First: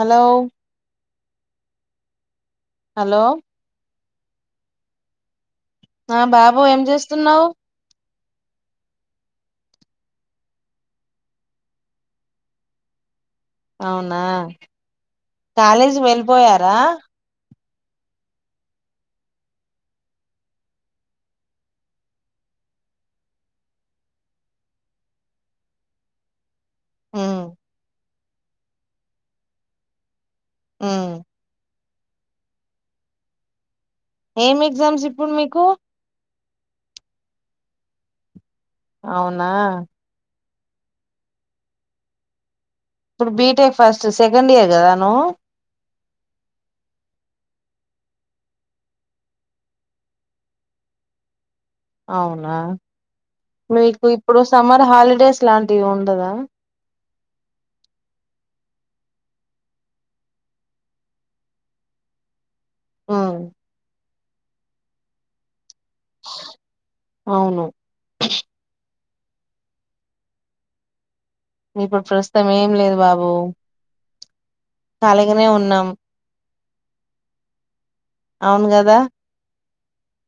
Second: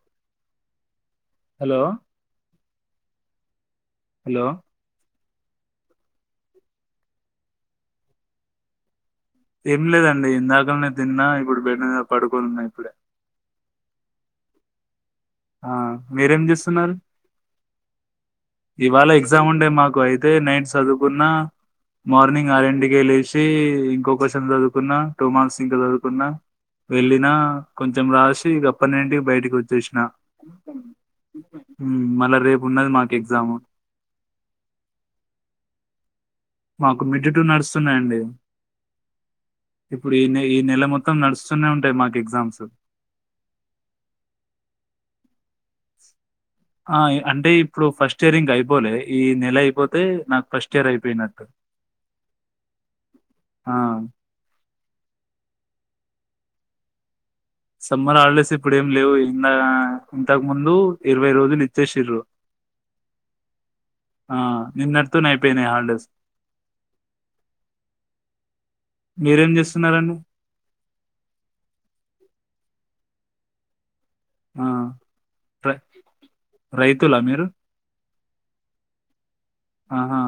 Hello hello hello hello ఆ బాబు ఏం చేస్తున్నావు ఏం లేదండి ఇందాకనే తిన్నా ఇప్పుడు బెడ్ మీద పడుకోని ఉన్నా ఇప్పుడే అవునా ఆ కాలేజీ మీరేం వెళ్ళిపోయారా చేస్తున్నారు ఇవాళ ఎగ్జామ్ ఉండే మాకు అయితే నైట్ చదువుకున్నా మార్నింగ్ ఆర ఇంటికే లేసి ఇంకో క్వశ్చన్ చదువుకున్నా టూ మార్క్స్ ఇంకా చదువుకున్నా వెళ్ళిన ఉమ్ కొంచెం రాసి సి ఇంకా పన్నెడీన్టికి బయటికి వచ్చేసిన ఉమ్ మళ రేపు ఉన్నది మా ఎగ్జామ్ ఏం ఎగ్జామ్స్ ఇప్పుడు మీకు మాకు మిడ్ టూ నడుస్తున్నాయంండి అవునా ఈ నెల మొత్తం నడుస్తూనే ఉంటాయి మాకు ఎగ్జామ్స్ ఇప్పుడు బీటెక్ ఫస్ట్ సెకండ్ ఇయర్ కదా నువ్వు ఆ అంటే ఇప్పుడు ఫస్ట్ ఇయర్ ఇంక అయిపోలే ఈ నెల అయిపోతే నాకు ఫస్ట్ ఇయర్ అయిపోయినట్టు అవునా ఆ! మీకు ఇప్పుడు సమ్మర్ హాలిడేస్ లాంటివి ఉండదా [inaudible] సమ్మర్ హాలిడేస్ ఇప్పుడుేం లేవు ఇంద ఇంతకు ముందు ఇరవై రోజులు ఇచ్చేసిర్రు ఆ ఆ నిన్న తోనే ఐపోనైయి హళ్ అవును మీరేం చేస్తున్నారు అండి ఇప్పుడు ప్రస్తుతం ఏం లేదు బాబు ఆ! కాలీగానే రై ఉన్నాం రైతులా మీరు అవును కదా ఆహా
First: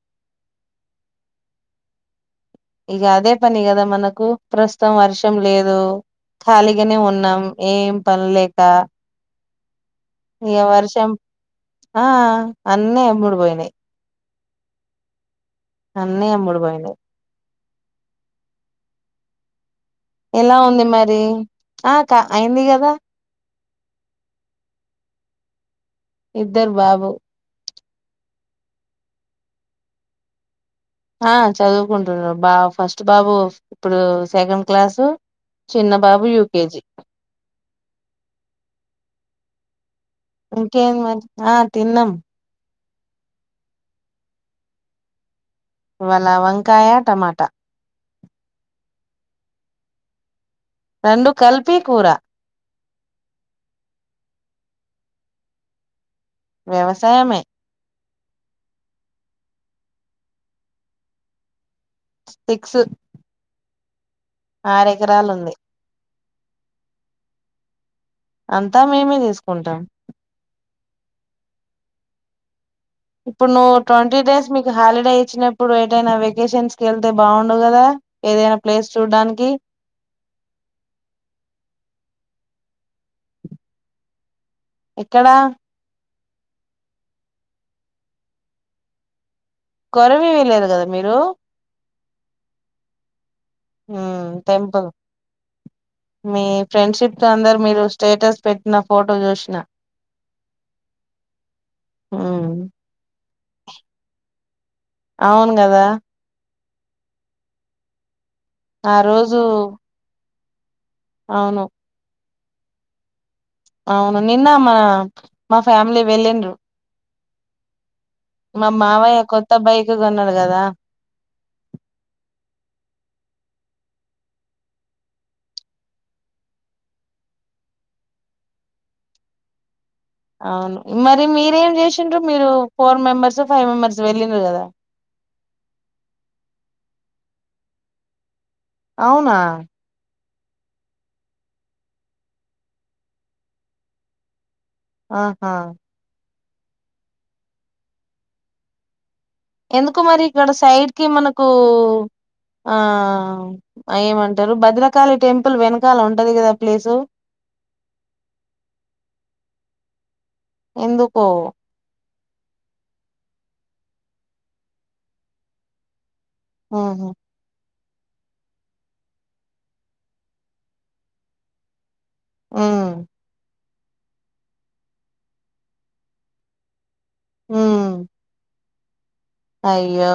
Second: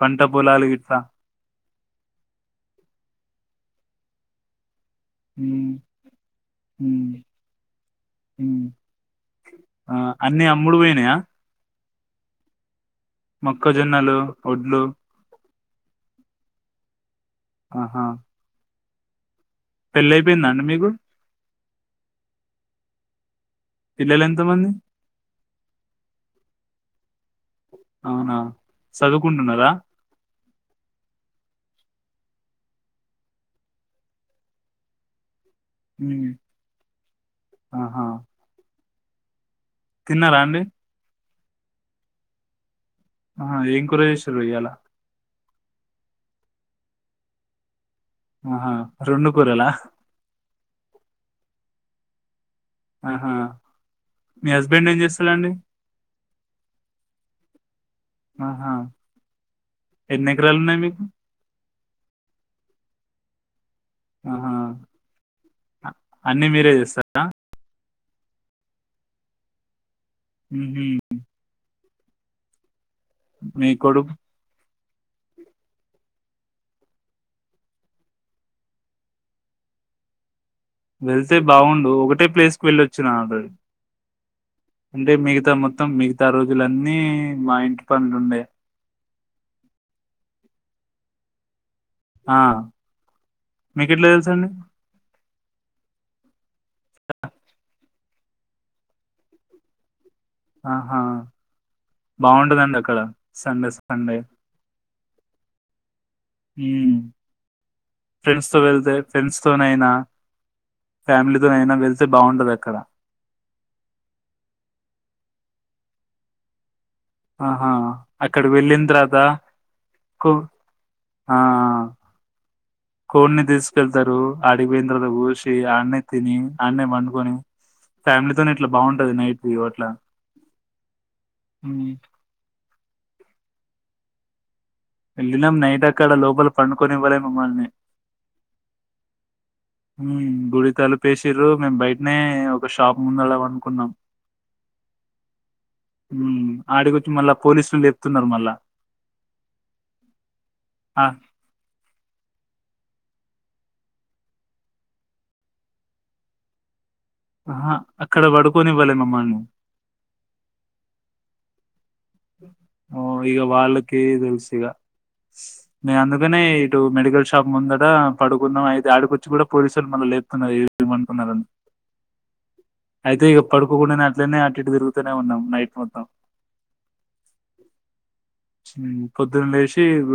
పంట పొలాలు [unintelligible] ఇంగ అదే పనిగదా మనకు ప్రశ మొత్తం వర్షం హ్మ్. లేదు ఖాళీగానే హ్మ్. ఉన్నాం ఏం పనీ లేక హ్మ్. [inaudible] ఆ అన్నిీ ఇక అమ్ముడు వర్షం పోయినాయా ఆ అన్నీ అమ్ముడు పోయినాయి వడ్లు అన్నీ అమ్మడు పోయినాయి ఆహా పెళ్లయిపోయిందా ఎలా అండి ఉంది మీకు? మరి ఆ క అయింది కదా పిల్లలెంతమంది ఇద్దరు బాబు అవునా చదువుకుంటున్నారా ఆ చదువుకుంటున్నారు బా ఫస్ట్ బాబు ఇప్పుడు సెకండ్ క్లాసు చిన్న బాబు హ్మ్. యుకేజీ ఆహా! తిన్నారా అండి? ఇంకేం మరి ఆ తిన్నం ఆ ఏం కూర చేసిర్రు ఇయ్యాల ఇవాల వంకాయ టమాటా ఆహా రెండు కూరలా రెండు కలిపి కూర ఆహా మీ హస్బెండ్ ఏం చేస్తాడండి వ్యవసాయమే ఆహా ఎన్ని ఎకరాలు ఉన్నాయి మీకు సిక్స్ ఆహా ఆరు ఎకరాలు ఉంది అ- అన్ని మీరే చేస్తారా అంతా మేమే తీసుకుంటాం ఊహూ ఇప్పుడు నువ్వు కొడుకు ట్వంటీ డేస్ మీ హాలిడే ఇచ్చినప్పుడు ఎటైనా వెకేషన్స్ కి వెళ్తే బాగుండు కదా ఏదైనా ప్లేస్ చూడ్డానికి వెళ్తే బావుండు ఒకటే ప్లేస్కి వెళ్ళొచ్చిన ఆల్రెడీ అంటే ఎక్కడా మిగతా మొత్తం మిగ్ మిగతా రోజులన్నీ మా ఇంటి పనులుండే కొరవి వీయ లేదు కదా మీరు ఆ మీకు ఎట్లా హమ్ తెలుసండి టెంపుల్ మీ ఫ్రెండ్షిప్ తో అందరు మీరు స్టేటస్ పెట్టిన ఫోటో చూసిన ఆహా మ్మ్ బాగుంటదండి అక్కడ సండేస్ సండే అవును కదా హుమ్ ఫ్రెండ్స్ తో వెళ్తే ఆ రోజు ఫ్రెండ్స్ తోనైనా ఫ్యామిలీతో అవును నైన వెళ్తే బాగుండదు అక్కడ అవును నిన్న మన మా ఫ్యామిలీ వెళ్ళిండ్రు ఆహా అక్కడ మా వెళ్ళిన్ తర్వాత మావయ్య కొత్త బైక్ కు కొన్నాడు కదా ఆ ఆ కోడిని తీసుకెళ్తారు ఆటికి పోయిన తర్వాత కోసి ఆన్నే తిని ఆన్నే పండుకొని ఫ్యామిలీతోనే ఇట్ల బాగుంటది నైట్ వ్యూ అట్లా మరి మీరేం ఉమ్, చేసిండ్రు మీరు ఫోర్ మెంబర్స్ ఫైవ్ మెంబర్స్ వెళ్ళిండ్రు కదా వెళ్ళినాం నైట్ అక్కడ లోపల పండుకొనివ్వలే మమ్మల్ని అవునా గుడి తలుపేసిర్రు మేము బయటనే ఒక షాప్ ముందు పనుకున్నాం ఆహా హ్మ్ ఆడికొచ్చి మళ్ళా పోలీసులు లేపుతున్నారు మళ్ళా ఎందుకు మరి ఇక్కడ సైడ్ ఆ, కి మనకు ఆ ఏమంటారు భద్రకాళి టెంపుల్ వెనకాల ఉంటది కదా ప్లేసు ఆహా అక్కడ పడుకొనివ్వలే మమ్మల్ని ఎందుకో ఓ ఇగ వాళ్ళకే తెలుసు ఇగ నేను అన్నాన్ అందుకనే ఇటు ఉహు మెడికల్ షాప్ ముంద అక్కడ పడుకున్నాం ఐతే ఆడకొచ్చి కూడా పోలీసోళ్ళు మళ్ళ లేపుతున్నారు ఏంటి ఇక్కడ పనుకున్నారని ఉమ్ ఆయితే ఇక పడుకోకుండానే అట్లనే అటుఇటు తిరుగుతూనే ఉన్నాం నైట్ మొత్తం హ్మ్ హ్మ్ అయ్యో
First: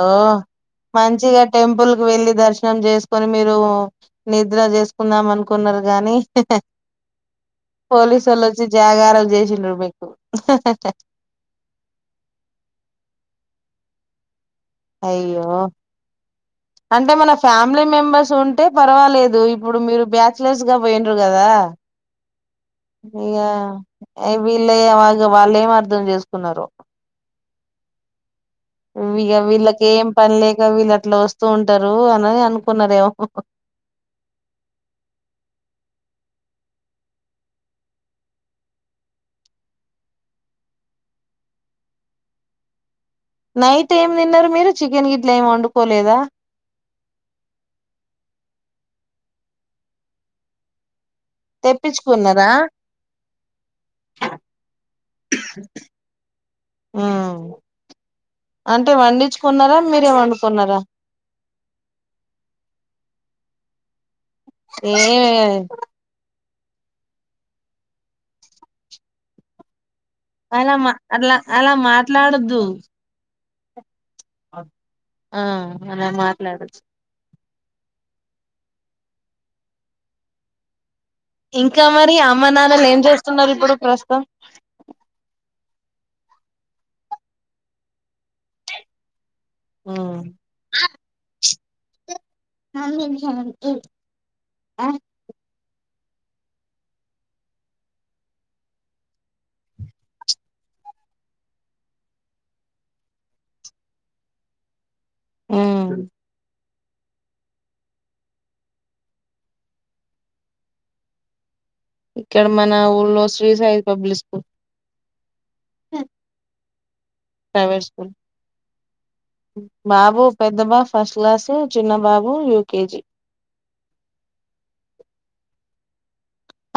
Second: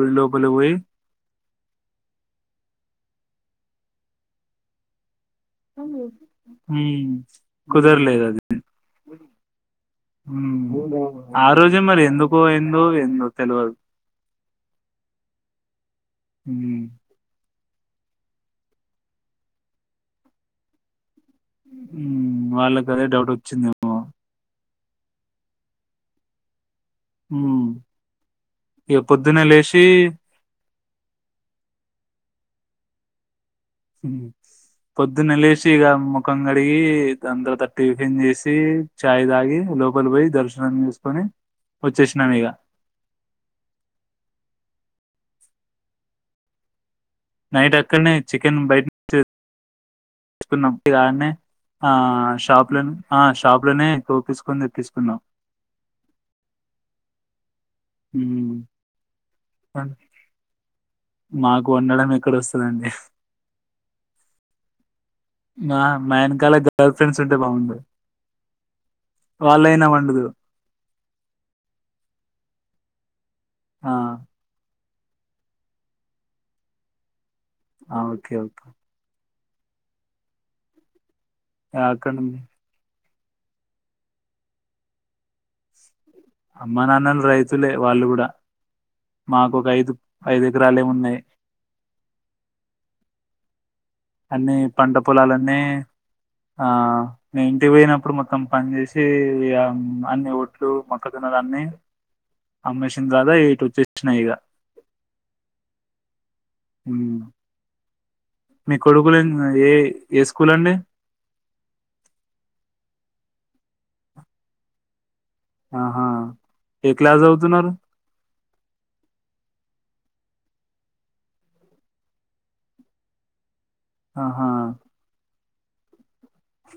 మంచిగా టెంపుల్ వెళ్ళి దర్శనం చేసుకొని మీరు నిద్ర చేసుకుందాం అను మ్మ్ కుదరలేదు అది పోలీసోళ్ళు వచ్చి జాగారం చేసిండ్రు మీకు మ్మ్ ఆ రోజే మరి ఎందుకుయిందో ఎందు తెల్వదు అయ్యో ఉమ్, అంటే మన ఫ్యామి లీ మెంబర్స్ ఉంటే పర్వాలేదు ఇప్పుడు మీరు బ్యాచిలర్స్ గా పోయి యిండ్రు కదా ఉమ్, వాళ్ళకి అదే డౌట్ ఈగ వచ్చిందేమో అవి లే వాళ్ళు వాళ్ళు ఏం అర్థం చేసుకున్నారు మ్మ్ ఇగ వీళ్ళకి ఏం పనిలేక వీళ్ళ అట్లా వస్తూ ఉంటారు అని అనుకున్నారేమో మ్మ్ పొద్దున్నె లేసి ఇగ ముఖం కడిగి దాని తర్వాత టిఫిన్ చేసి చాయ్ తాగి లోపలి పోయి దర్శనం చేసుకొని వచ్చేసినాం ఇగ నైట్ ఏం తిన్నారు మీరు చికెన్ గిట్ల ఏం వండుకోలేదా నైట్ అక్కడనే చికెన్ బయట [unintelligible] ను తీకున్నప్పు ఇ గా అనే ఆ తెప్పించుకున్నారా షాప్ లో ఆ షాప్ లోనే తోపిసుకొని తెప్పసుకున్నాం మ్మ్ అంటే వండించుకున్నారా మీరే వండుకున్నారా మాకు వండడం ఎక్కడ వస్తదండి ఏమి లేదు మా మా వెనకాల గర్ల్ ఫ్రెండ్స్ ఉంటే బాగుండు వాళ్ళయినా ఉంద్ అలా మా అట్ల అలా మాట్లాడద్దు ఆ ఆ అనని మాట్లాడొచ్చు ఆ ఓకే ఓకే ఇంకా మరి అక్కడ అమ్మ నాన్నలేం చేస్ స్తున్నారిప్పుడు ప్రస్తుతం. అమ్మ నాన్నలు రైతులే వాళ్ళు కూడా. మాకు ఒక ఐదు ఐదు ఎకరాలే ఉన్నాయి. [inaudible] అన్ని పంట పొలాలన్నీ. ఆ నేను ఇంటికి పోయినప్పుడు మొత్తం పని చేేసి అన్ని ఒట్లు మొక్క జొన్నలన్నీ అమ్మేసిన తర్త ఇటు వచ్చేసిన ఇగ హ్మ్. హ్మ్. మీ కొడుకులు ఏ ఏ స్కూల్ అండి. ఇక్కడ మన ఊల్లో శ్రీ సాయి పబ్లిక్ స్కూల్. ఆహా. ఏ క్లాస్ చదువుతున్నారు. ప్రైవేట్ స్కూల్ బాబు పెద్ద బాబు ఫస్ట్ క్లాసు చిన్న బాబు యూకేజీ. ఆహా.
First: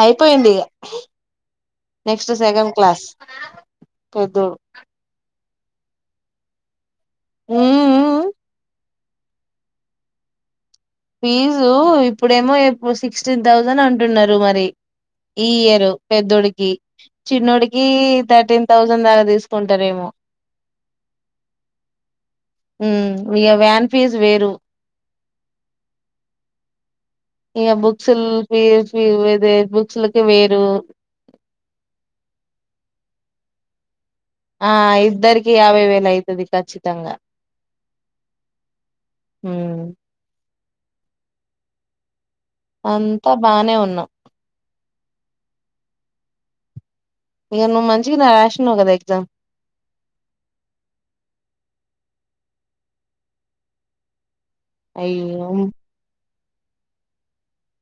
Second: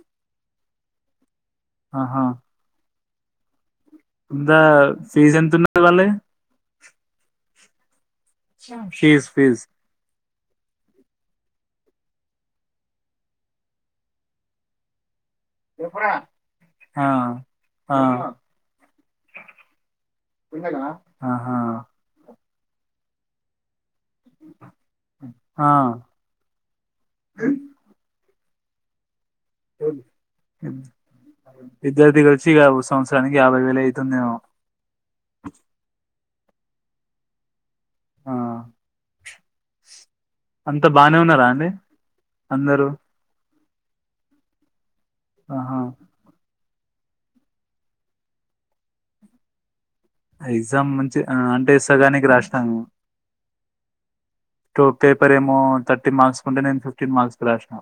అయిపోయిందిగ నెక్స్ట్ సెకండ్ క్లాస్. దా ఫీస్ ఎంత ఉన్ వాళ్ళయ్ హ్మ్ హు. Fees fees. ఫీజు ఇప్పుడేమో సిక్స్టీన్ థౌజండ్ అంటున్నారు మరి. ఈ ఇయరు పెద్దోడికి. ఆ చిన్నోడికి ఆ థర్టీన్ థౌజండ్ దాకా తీసుకుంటారేమో. ఆహా హ్మ్ విగ వ్యాన్. ఫీజు వేరు. ఆ ఇగ బుక్స్. Fees fees. విద్యార్థిగా వచ్చిగ సంవత్సరానికి యాభైవేలు అయి ఆ ఇద్దరికి యాభైవేలు అయి తది ఖచ్చితంగా. ఆ హ్మ్. అంతా బానే ఉన్నారా అండి. అందరూ అంతా బానే ఉ ఉన్నాం ఆహా ఇక నువ్వు మంచిగనే రాసినవు కదా ఎగ్జామ్ ఎగ్జామ్ మంచి అంటే సగానికి రాసినాను టూ పేపర్ అయ్యో ఏమో thirty marks twenty nine fifteen marks కి రాసిన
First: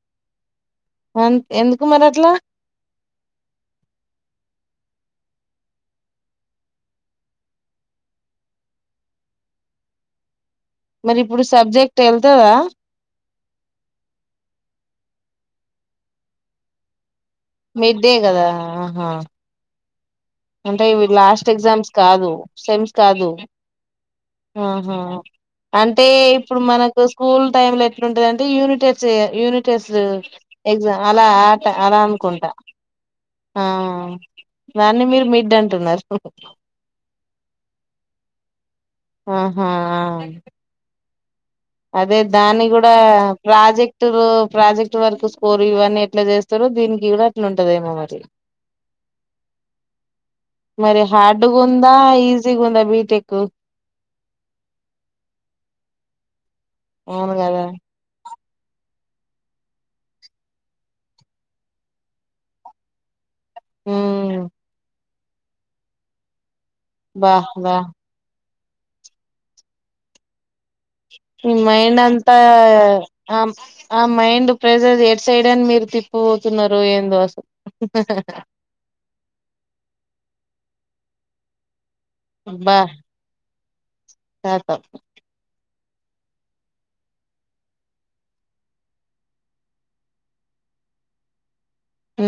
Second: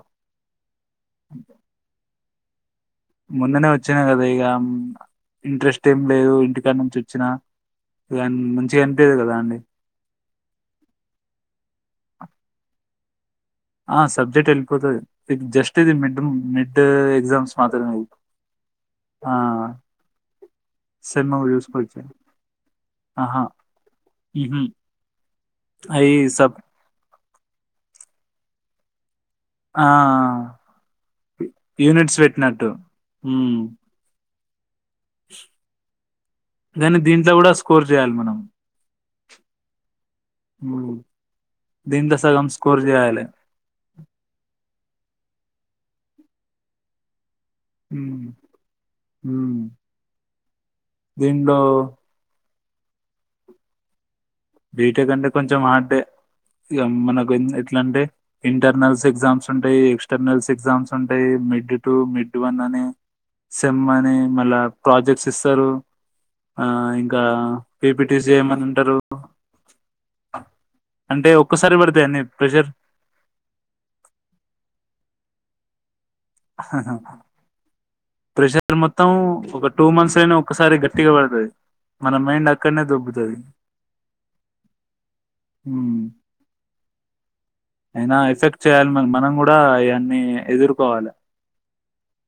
అం ఎందుకు మరి అట్లా ముందునే వచ్చిన కదా ఇగ ఇంట్రెస్ట్ ఏమి లేదు, ఇంటికాడ నుంచి వచ్చినా ఇగ మంచిగా అనిపియదు కదా అండి మరి ఇప్పుడు సబ్జెక్ట్ వెళ్తదా ఆ సబ్జెక్ట్ ఎల్లిపోతుది ఇది జస్ట్ ఇది మిడ్ మిడ్డూ మిడ్డే కదా ఆహా ఆ అంటే ఇవి సెమ్ లాస్ట్ ఎగ్జామ్స్ చూసుకోవచ్చు కాదు సెమ్స్ కాదు, ఆహా ఉహు ఆహ అంటే అయి సబ్ ఇప్పుడు మనకోసు స్కూల్ టైమ్ లో ఎట్లుంద అంటే యూనిట్ టెస్టే యూనిట్ ఆ టెస్ట్ ఎగ్జామ్ అలా ఆట అలా యూనిట్స్ అనుకుంటా పెట్టినట్టు ఉమ్ ఆ దాన్ని మీరు మిడ్ అంటున్నారు ఇ కూడా స్కోర్ చేయాలి మనం ఆహా ఆ హ్మ్ అదే దాని కూడా ప్రాజెక్టు ప్రాజెక్ట్ ఇ వరకు స్కోర్ ఇవన్నని ఎట్లా చేస్తార దీనికి కూడా ఉంటదేమ మరి ఉమ్ ఉమ్ మరి దీంట్లో హార్డ్గా ఉందా ఈ సికుందా బిటెక్ బీట కంటే కొంచెం ఆడ ఇ మనకు అవును కదా ఎట్లా అంటే ఇంటర్నల్స్ ఎగ్జామ్స్ ఉంటాయి ఎక్స్టర్నల్స్ ఎగ్జామ్స్ ఉంటాయి మిడ్ టూ మిడ్ వన్ అని సెమ్ మని ఉమ్ మళ్ళ ప్రాజెక్ట్స్ ఇస్తారు ఆ ఇంకా బా బా పీపిటీసి ఏమ సరు హ్మ్ ఈ మైం అంతా ఆ ఆ మైండ్ ప్రెజెర్ సైడన్ మీర్తి ప్రెషర్ మొత్తం ఒక టూ మంత్స్ అనా ఒకసారి గ టిగాబడతాది మన మైండ్ అక్కడనే దొబ్బుతది, కతం హు అయినా ఎఫెక్ట్ చేయాలి మ మనం కూడా ఇవన్నీ ఎదుర్కోవాలే, ఉ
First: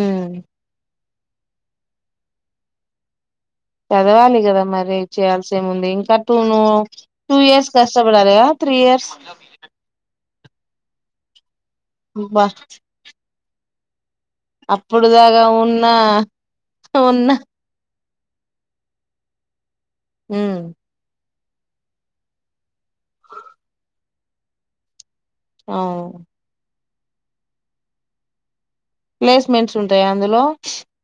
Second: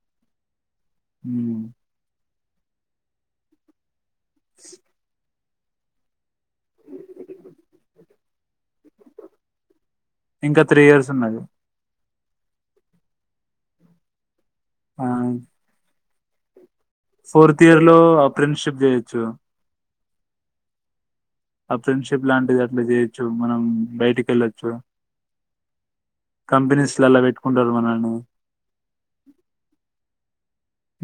హు ఎదగాలి కదా మరి చేయాలి, వచ్చే ముందు ఇంకా టూ ను టూ ఇయర్స్ కష్టపడాలి త్రీ ఇయర్స్, ఇంకా త్రీ ఇయర్స్ ఉన్నాది ఉబ్బ ఆ అప్పుడు దాకా ఉన్న ఉన్న ఫోర్త్ ఇయర్ లో అపు. ఫ్రెండ్షిప్ జయ్యొచ్చు, ఊ ఆ ఫ్రెండ్షిప్ లాంటిది అట్లా చేయొచ్చు మనం బయటికి వెళ్లొచ్చు, ఆవు ఆటల్ల పెట్టుకుంటారు మనల్ని, ప్లేస్మెంట్స్ ఉంటాయా అందులో,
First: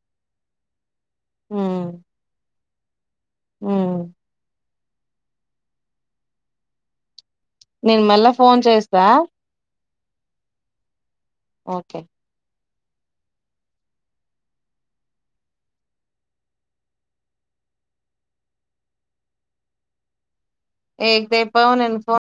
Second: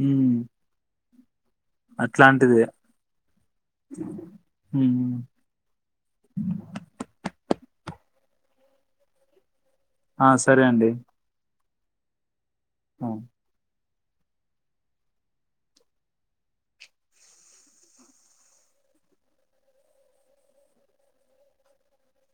ఉమ్ ఉమ్ అట్లాంటిదే, ఉమ్ ఊ ఊహు నేను మళ్ళా ఫోన్ చేస్తా, ఆ సరే అండి ఓకే అహ, [unintelligible]